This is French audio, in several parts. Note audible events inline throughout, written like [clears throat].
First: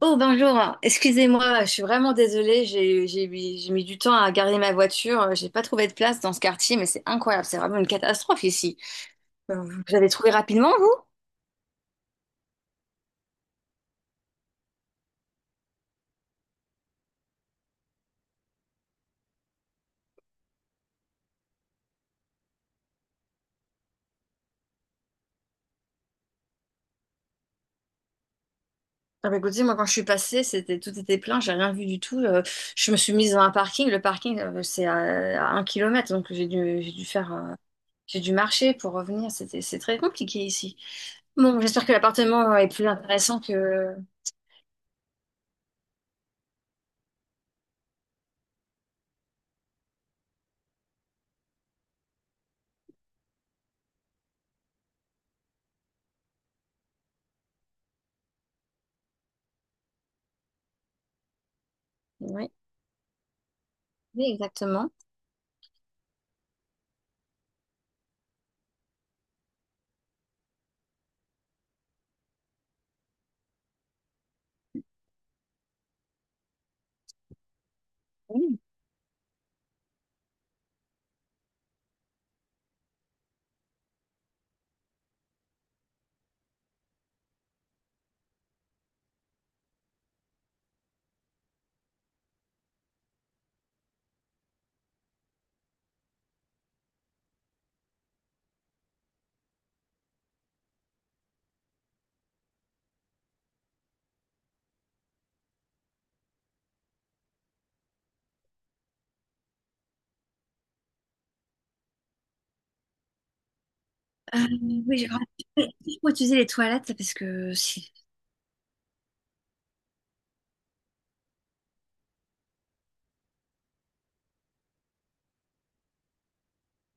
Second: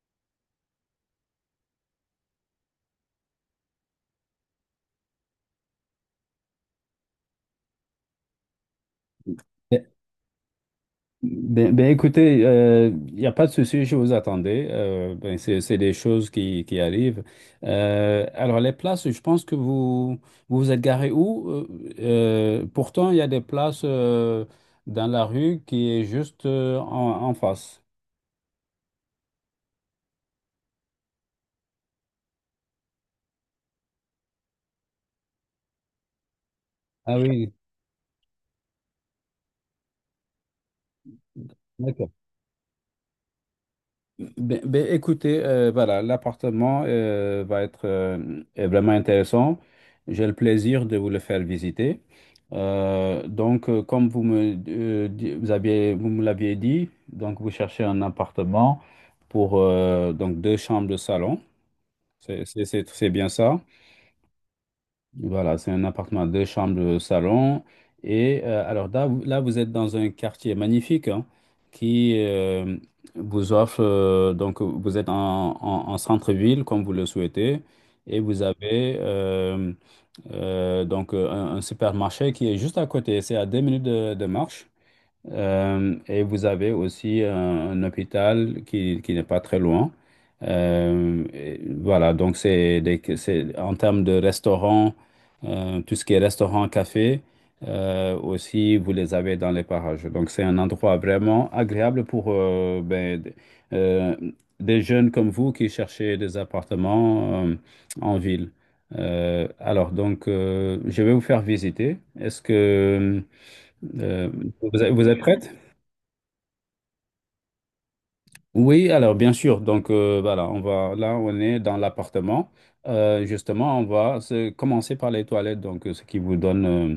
Oh bonjour, excusez-moi, je suis vraiment désolée, j'ai mis du temps à garer ma voiture, j'ai pas trouvé de place dans ce quartier, mais c'est incroyable, c'est vraiment une catastrophe ici. Euh, Ben, Vous avez trouvé rapidement, vous? écoutez, il n'y a pas de souci, je vous attendais. C'est des choses qui arrivent. Alors, les places, je pense que vous vous êtes garé où? Pourtant, il y a des places dans la rue qui est juste en, en face. Ah bah écoutez, moi quand je suis passée, c'était tout était plein, j'ai rien vu du tout. Je me suis mise dans un parking, le parking c'est à 1 kilomètre, donc j'ai dû Ah faire oui, j'ai dû marcher pour revenir, c'est très compliqué ici. Bon, j'espère que d'accord. l'appartement est plus intéressant que Voilà, l'appartement va être est vraiment intéressant. J'ai le plaisir de vous le faire visiter. Comme vous aviez, vous me l'aviez dit, donc vous cherchez un appartement pour donc deux chambres de salon. C'est oui, c'est bien ça? oui exactement. Voilà, c'est un appartement à deux chambres, salon. Alors là, vous êtes dans un quartier magnifique, hein, qui vous offre, donc vous êtes en, en centre-ville comme vous le souhaitez, et vous avez un supermarché qui est juste à côté, c'est à deux minutes de marche. Et vous avez aussi un hôpital qui n'est pas très loin. Et voilà, donc c'est en termes de restaurants, tout ce qui est restaurant, café, aussi vous les avez dans les parages. Donc c'est un endroit vraiment agréable pour euh, des jeunes comme vous qui cherchez des appartements en ville. Alors, je vais vous faire visiter. Est-ce que euh, Euh, Vous êtes oui, vous êtes prête? il faut utiliser les toilettes parce que si. Oui, alors bien sûr. Voilà, on va là, on est dans l'appartement. Justement, commencer par les toilettes, donc ce qui vous donne euh,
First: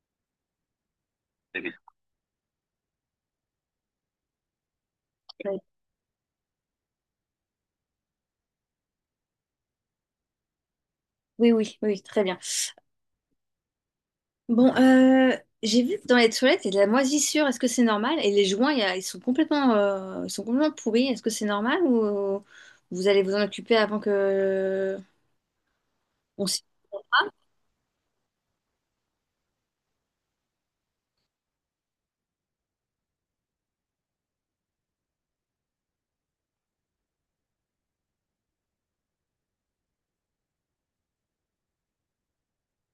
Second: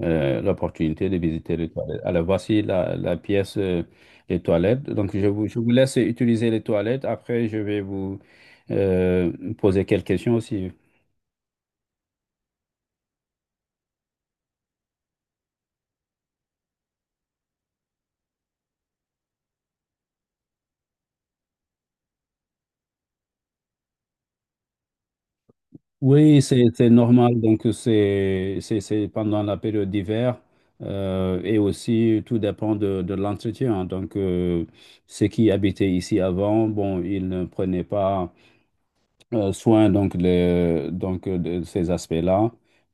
euh, l'opportunité de visiter les toilettes. Alors voici la, la pièce des toilettes. Donc je vous laisse utiliser les toilettes. Après, je vais vous euh, poser quelques questions aussi. Oui, oui, oui, très bien. Bon, j'ai vu que dans les toilettes, il y a de la moisissure. Est-ce que c'est normal? Et les joints, ils sont complètement pourris. Est-ce que c'est normal ou vous allez vous en occuper avant que Oui, on s'y- c'est normal. Donc, c'est pendant la période d'hiver, et aussi tout dépend de l'entretien. Ceux qui habitaient ici avant, bon, ils ne prenaient pas soin donc, les, donc de ces aspects-là.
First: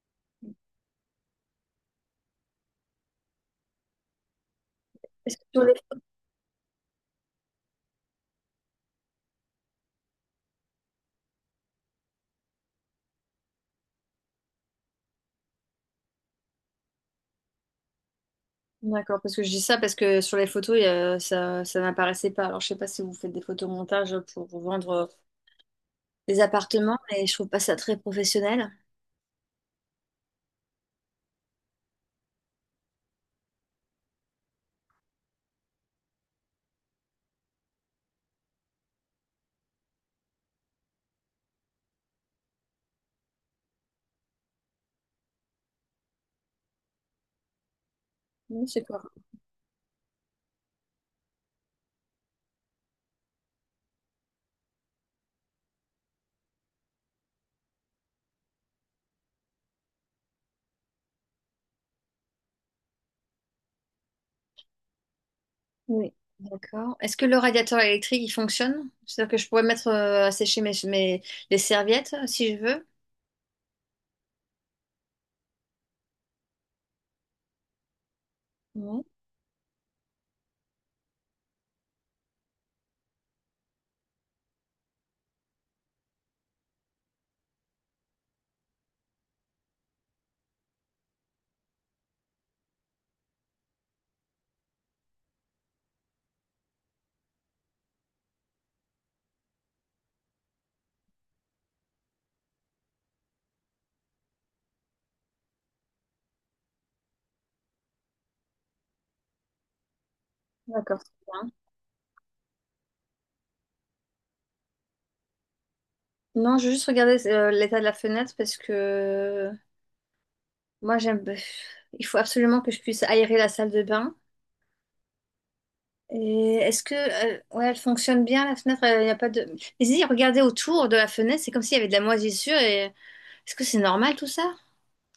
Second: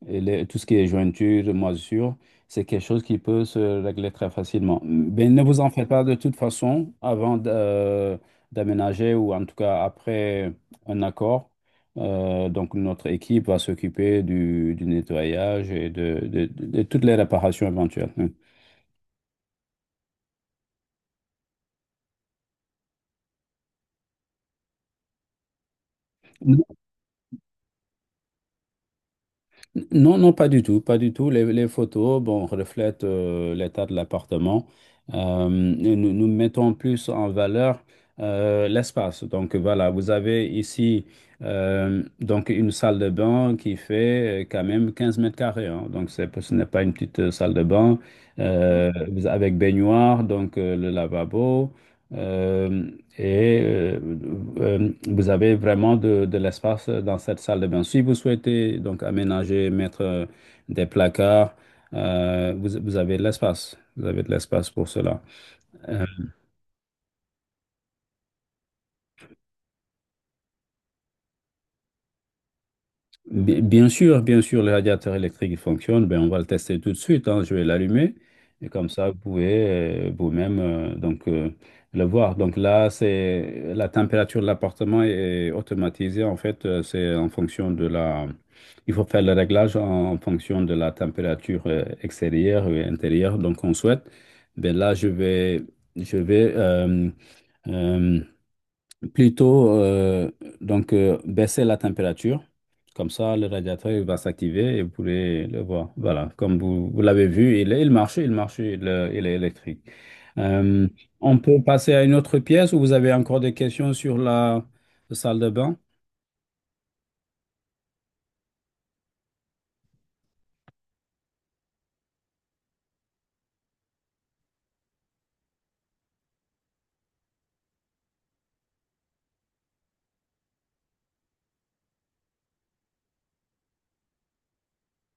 Et tout ce qui est jointure, moisissure, c'est quelque chose qui peut se régler très facilement. Mais Est-ce ne que vous sur en les- faites pas. De toute façon, avant d'aménager, ou en tout cas après un accord, donc notre équipe va s'occuper du nettoyage et de toutes les réparations éventuelles. D'accord, parce que je dis ça parce que sur les photos, ça, ça n'apparaissait pas. Alors, je sais pas si vous faites des photomontages pour vendre des appartements, mais je trouve pas ça très professionnel. Non, non, pas du tout, pas du tout. Les photos, bon, reflètent l'état de l'appartement. Nous, nous mettons plus en valeur l'espace. Donc voilà, vous avez ici une salle de bain qui fait quand même 15 mètres carrés, hein. Donc c'est, ce n'est pas une petite salle de bain, Non, c'est correct. Avec baignoire, le lavabo. Euh, et euh, Vous avez vraiment de l'espace dans cette salle de bain. Si vous souhaitez donc aménager, mettre des placards, vous avez de l'espace. Vous avez de l'espace pour cela. Euh, Oui. D'accord. Est-ce que le radiateur électrique, il fonctionne? C'est-à-dire que je pourrais mettre à sécher les serviettes si je veux? Bien sûr, le radiateur électrique il fonctionne. Ben, on va le tester tout de suite, hein. Je vais l'allumer. Et comme Oui. ça, vous pouvez vous-même le voir. Donc là, c'est la température de l'appartement est automatisée. En fait, c'est en fonction de la... Il faut faire le réglage en, en fonction de la température extérieure et intérieure. Donc, on souhaite. Ben là, je vais, je vais euh, plutôt, baisser la température. Comme ça, le radiateur il va s'activer et vous pourrez le voir. Voilà, comme vous l'avez vu, il marche, il marche, il est électrique. Euh, D'accord, c'est on bien. peut passer à une autre pièce? Où vous avez encore des questions sur la salle de bain? Non, je vais juste regarder l'état de la fenêtre parce que moi, j'aime. Il faut absolument que je puisse aérer la salle de bain. Et est-ce que ouais, elle fonctionne bien la fenêtre? Il n'y a pas de. Mais si, regardez autour de la fenêtre, c'est comme s'il y avait de la moisissure. Et est-ce que c'est normal tout ça?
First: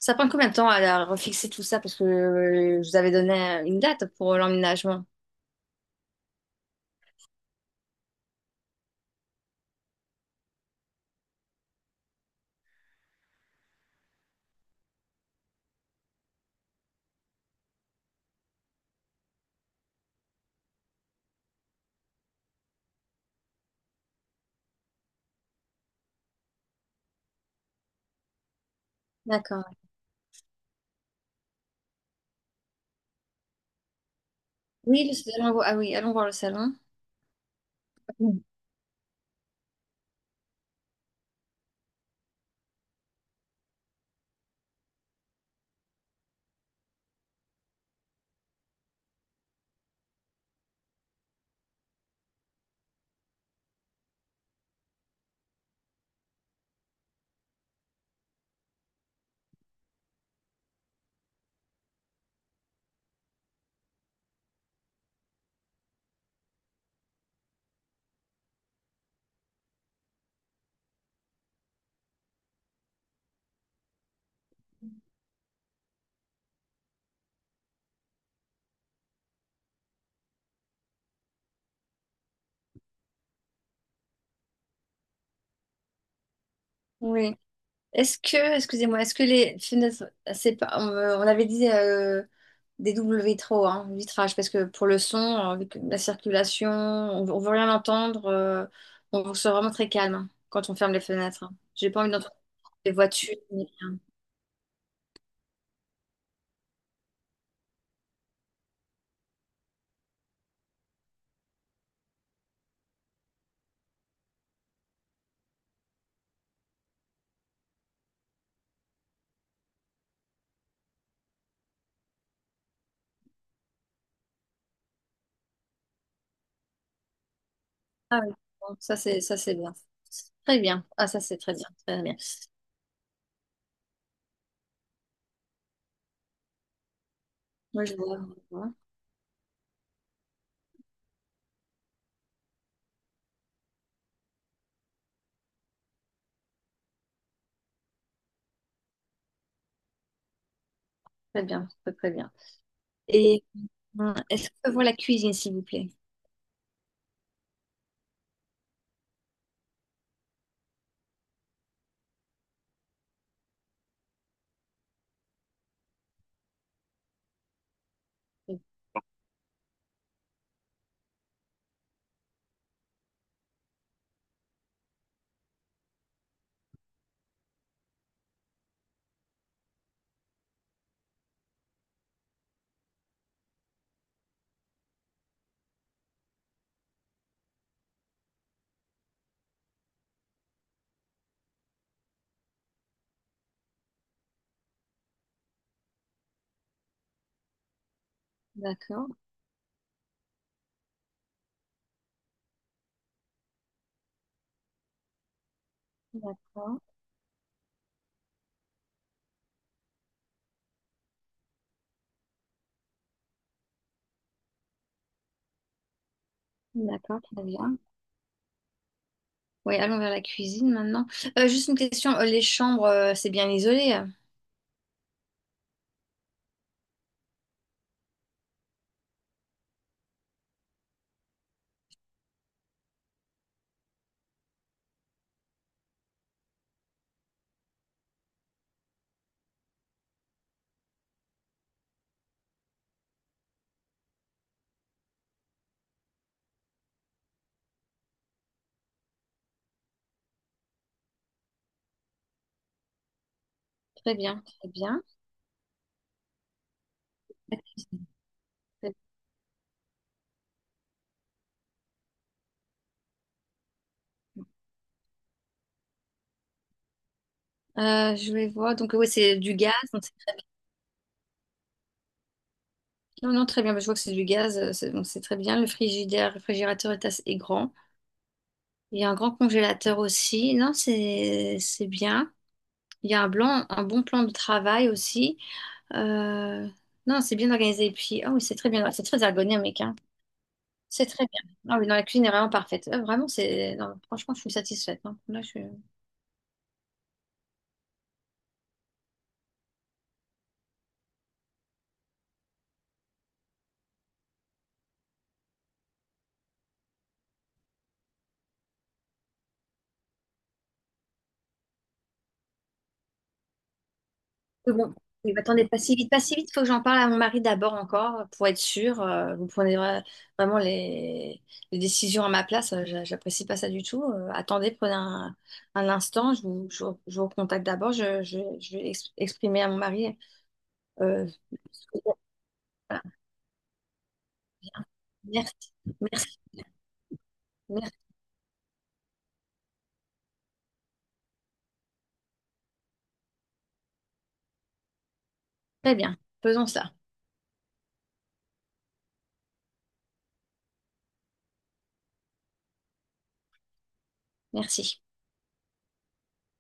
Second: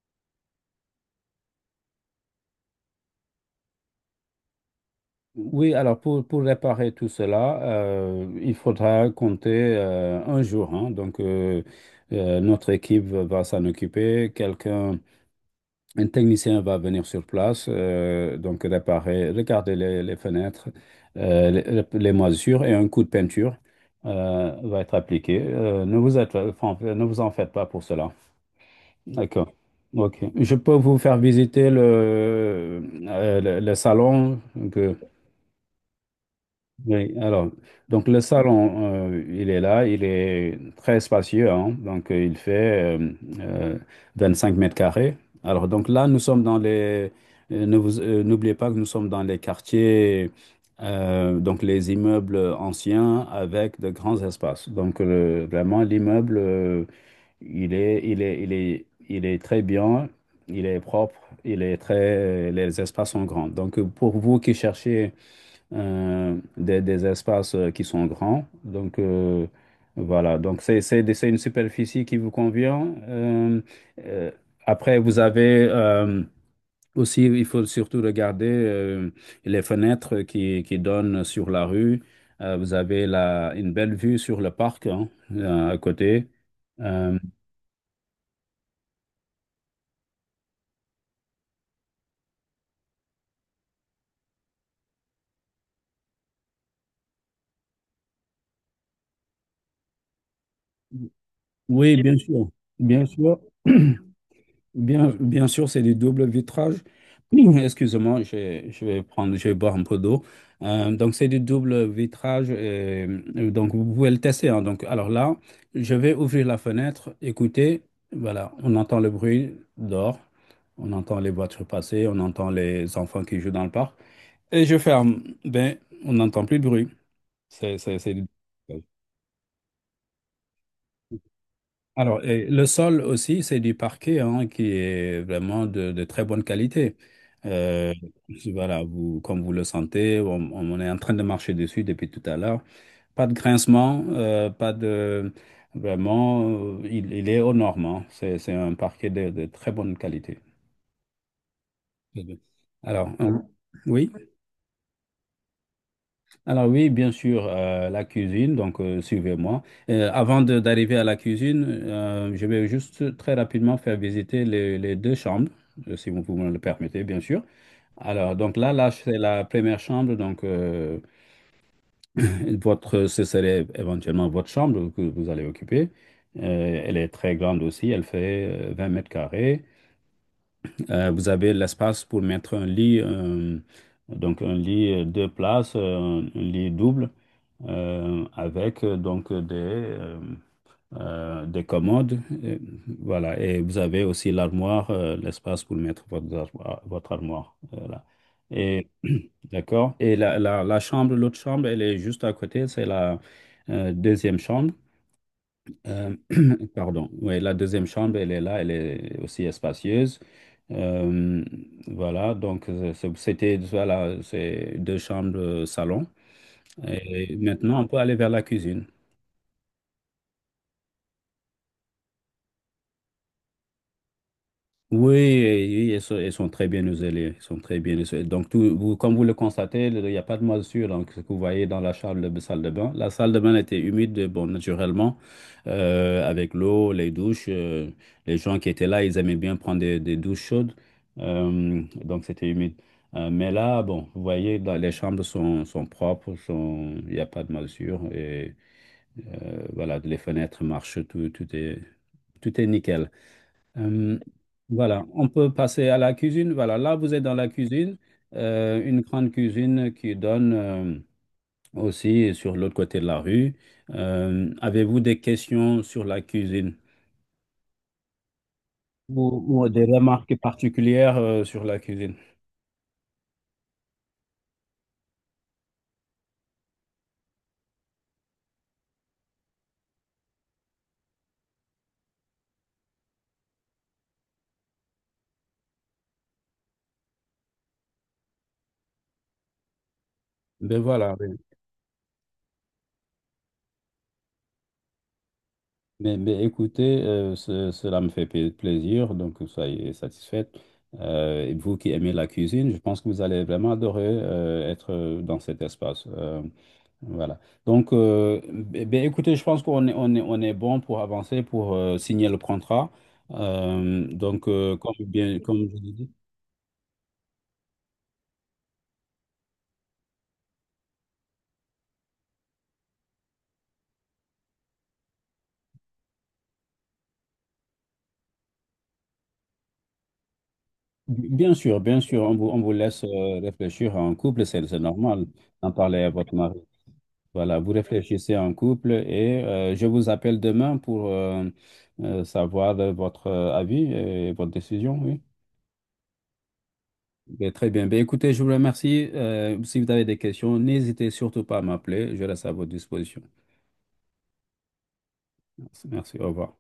Ça prend combien de temps à refixer tout ça? Parce que je vous avais donné une date pour l'emménagement. Oui, alors pour réparer tout cela, il faudra compter un jour, hein. Notre équipe va s'en occuper. Quelqu'un Un technicien va venir sur place, donc réparer, regarder les fenêtres, les moisissures, et un coup de peinture va être appliqué. Ne vous êtes- Enfin, ne vous en faites pas pour cela. D'accord. D'accord. OK. Je peux vous faire visiter le salon. Oui, le salon. Ah oui, allons voir le salon. Oui, alors, donc le Mm. salon, il est là, il est très spacieux, hein, donc il fait euh, 25 mètres carrés. Alors, donc là, nous sommes dans les, ne vous, n'oubliez pas que nous sommes dans les quartiers, donc les immeubles anciens avec de grands espaces. Donc, vraiment, l'immeuble, il, est, il, est, il, est, il est très bien, il est propre, les espaces sont grands. Donc, pour vous qui cherchez des espaces qui sont grands. Voilà. Donc, c'est une superficie qui vous convient. Euh, Après, vous avez aussi, il faut surtout regarder les fenêtres qui donnent sur la rue. Vous avez une belle vue sur le parc, hein, à côté. Euh, Oui. Est-ce que, excusez-moi, est-ce que les fenêtres, c'est pas, on avait dit des doubles vitraux, hein, vitrage, parce que pour le son, avec la circulation, on, ne veut rien entendre. On se vraiment très calme hein, quand on ferme les fenêtres. Hein. J'ai oui, pas envie bien d'entendre sûr. les Bien voitures. sûr. [clears throat] Bien sûr, c'est du double vitrage. [clears throat] Excusez-moi, je vais boire un peu d'eau. C'est du double vitrage. Et, vous pouvez le tester, hein. Donc, alors là, je vais ouvrir la fenêtre. Écoutez, voilà, on entend le bruit dehors. On entend les voitures passer. On entend les enfants qui jouent dans le parc. Et je ferme. Ben, on n'entend plus de bruit. C'est, c'est... Ah oui, bon, ça c'est bien. Très bien. Ah ça c'est très bien, très bien. Alors, et le sol aussi, c'est du parquet, hein, qui est vraiment de très bonne qualité. Moi Euh, je vois, je vois. voilà, comme vous le sentez, on est en train de marcher dessus depuis tout à l'heure. Pas de grincement, pas de... Vraiment, il est aux normes, hein. C'est un parquet de très bonne qualité. Très bien, très très Très bien. bien. Alors, euh, Et oui. Est-ce que je vois la cuisine, s'il vous plaît? Alors oui, bien sûr, la cuisine, donc suivez-moi. Avant d'arriver à la cuisine, je vais juste très rapidement faire visiter les deux chambres, si vous me le permettez, bien sûr. Alors, là, c'est la première chambre, donc [laughs] ce serait éventuellement votre chambre que vous allez occuper. Elle est très grande aussi, elle fait 20 mètres carrés. Vous avez l'espace pour mettre un lit, un lit deux places, un lit double, avec des commodes. Voilà, et vous avez aussi l'armoire, l'espace pour mettre votre armoire. Votre armoire, voilà. Et, D'accord, [clears throat] d'accord. Et la chambre, l'autre chambre, elle est juste à côté, c'est la deuxième chambre. Euh, [clears throat] d'accord, Pardon. Oui, la deuxième chambre, elle est là, elle est aussi espacieuse. Euh, voilà, c'est deux chambres salon. d'accord, Et très bien. maintenant, on peut aller vers la cuisine. Oui, allons vers la cuisine maintenant. Juste une question, les chambres, c'est bien isolé? Oui, oui, ils sont très bien isolés. Ils sont très bien isolés. Donc, comme vous le constatez, il n'y a pas de moisissure. Donc, ce que vous voyez dans salle de bain, la salle de bain était humide, bon, naturellement, avec l'eau, les douches. Les gens qui étaient là, ils aimaient bien prendre des douches chaudes. Donc, c'était humide. Mais là, bon, vous voyez, les chambres sont, sont propres, sont, il n'y a pas de moisissure. Et voilà, les fenêtres marchent, tout, tout est nickel. Très Euh, bien, très bien. voilà, on peut passer à la cuisine. Voilà, là, vous êtes dans la cuisine, une grande cuisine qui donne aussi sur l'autre côté de la rue. Avez-vous des questions sur la cuisine, Je vais voir, donc oui, c'est du ou gaz. des Donc remarques particulières sur la cuisine? non, non, très bien. Mais je vois que c'est du gaz, donc c'est très bien. Le frigidaire, le réfrigérateur est assez est grand. Il y a un grand congélateur aussi. Non, c'est bien. Il y a un blanc, un bon plan de travail aussi. Euh, non, c'est bien organisé. Et puis, ah oui, c'est très bien, c'est très ergonomique, hein. Ben C'est voilà, très ben- bien. Ah oui, non, la cuisine est vraiment parfaite. Vraiment, c'est. Non, franchement, je suis satisfaite. Hein. Là, écoutez, cela me fait plaisir, donc soyez satisfaite. Et vous qui aimez la cuisine, je pense que vous allez vraiment adorer être dans cet espace. Voilà. Donc, euh, eh bien, écoutez, je pense qu'on est, on est bon pour avancer, pour signer le contrat. Mais bon, Comme, oui, mais attendez comme je pas l'ai si dit, vite, pas si vite. Faut que j'en parle à mon mari d'abord encore pour être sûre. Vraiment les décisions à ma place. J'apprécie pas ça du tout. Attendez, prenez un instant. Je vous recontacte d'abord. Je vais exprimer à mon mari. euh, bien sûr, on vous voilà. laisse réfléchir en couple, c'est normal d'en Merci, parler à votre merci, mari. Voilà, vous merci. réfléchissez en couple et je vous appelle demain pour savoir votre avis et votre décision, oui. Très bien. Faisons ça. Ben, très bien. Ben, écoutez, je vous remercie. Si vous avez des questions, n'hésitez surtout pas à m'appeler. Je reste à votre disposition. Merci. Merci. Au revoir.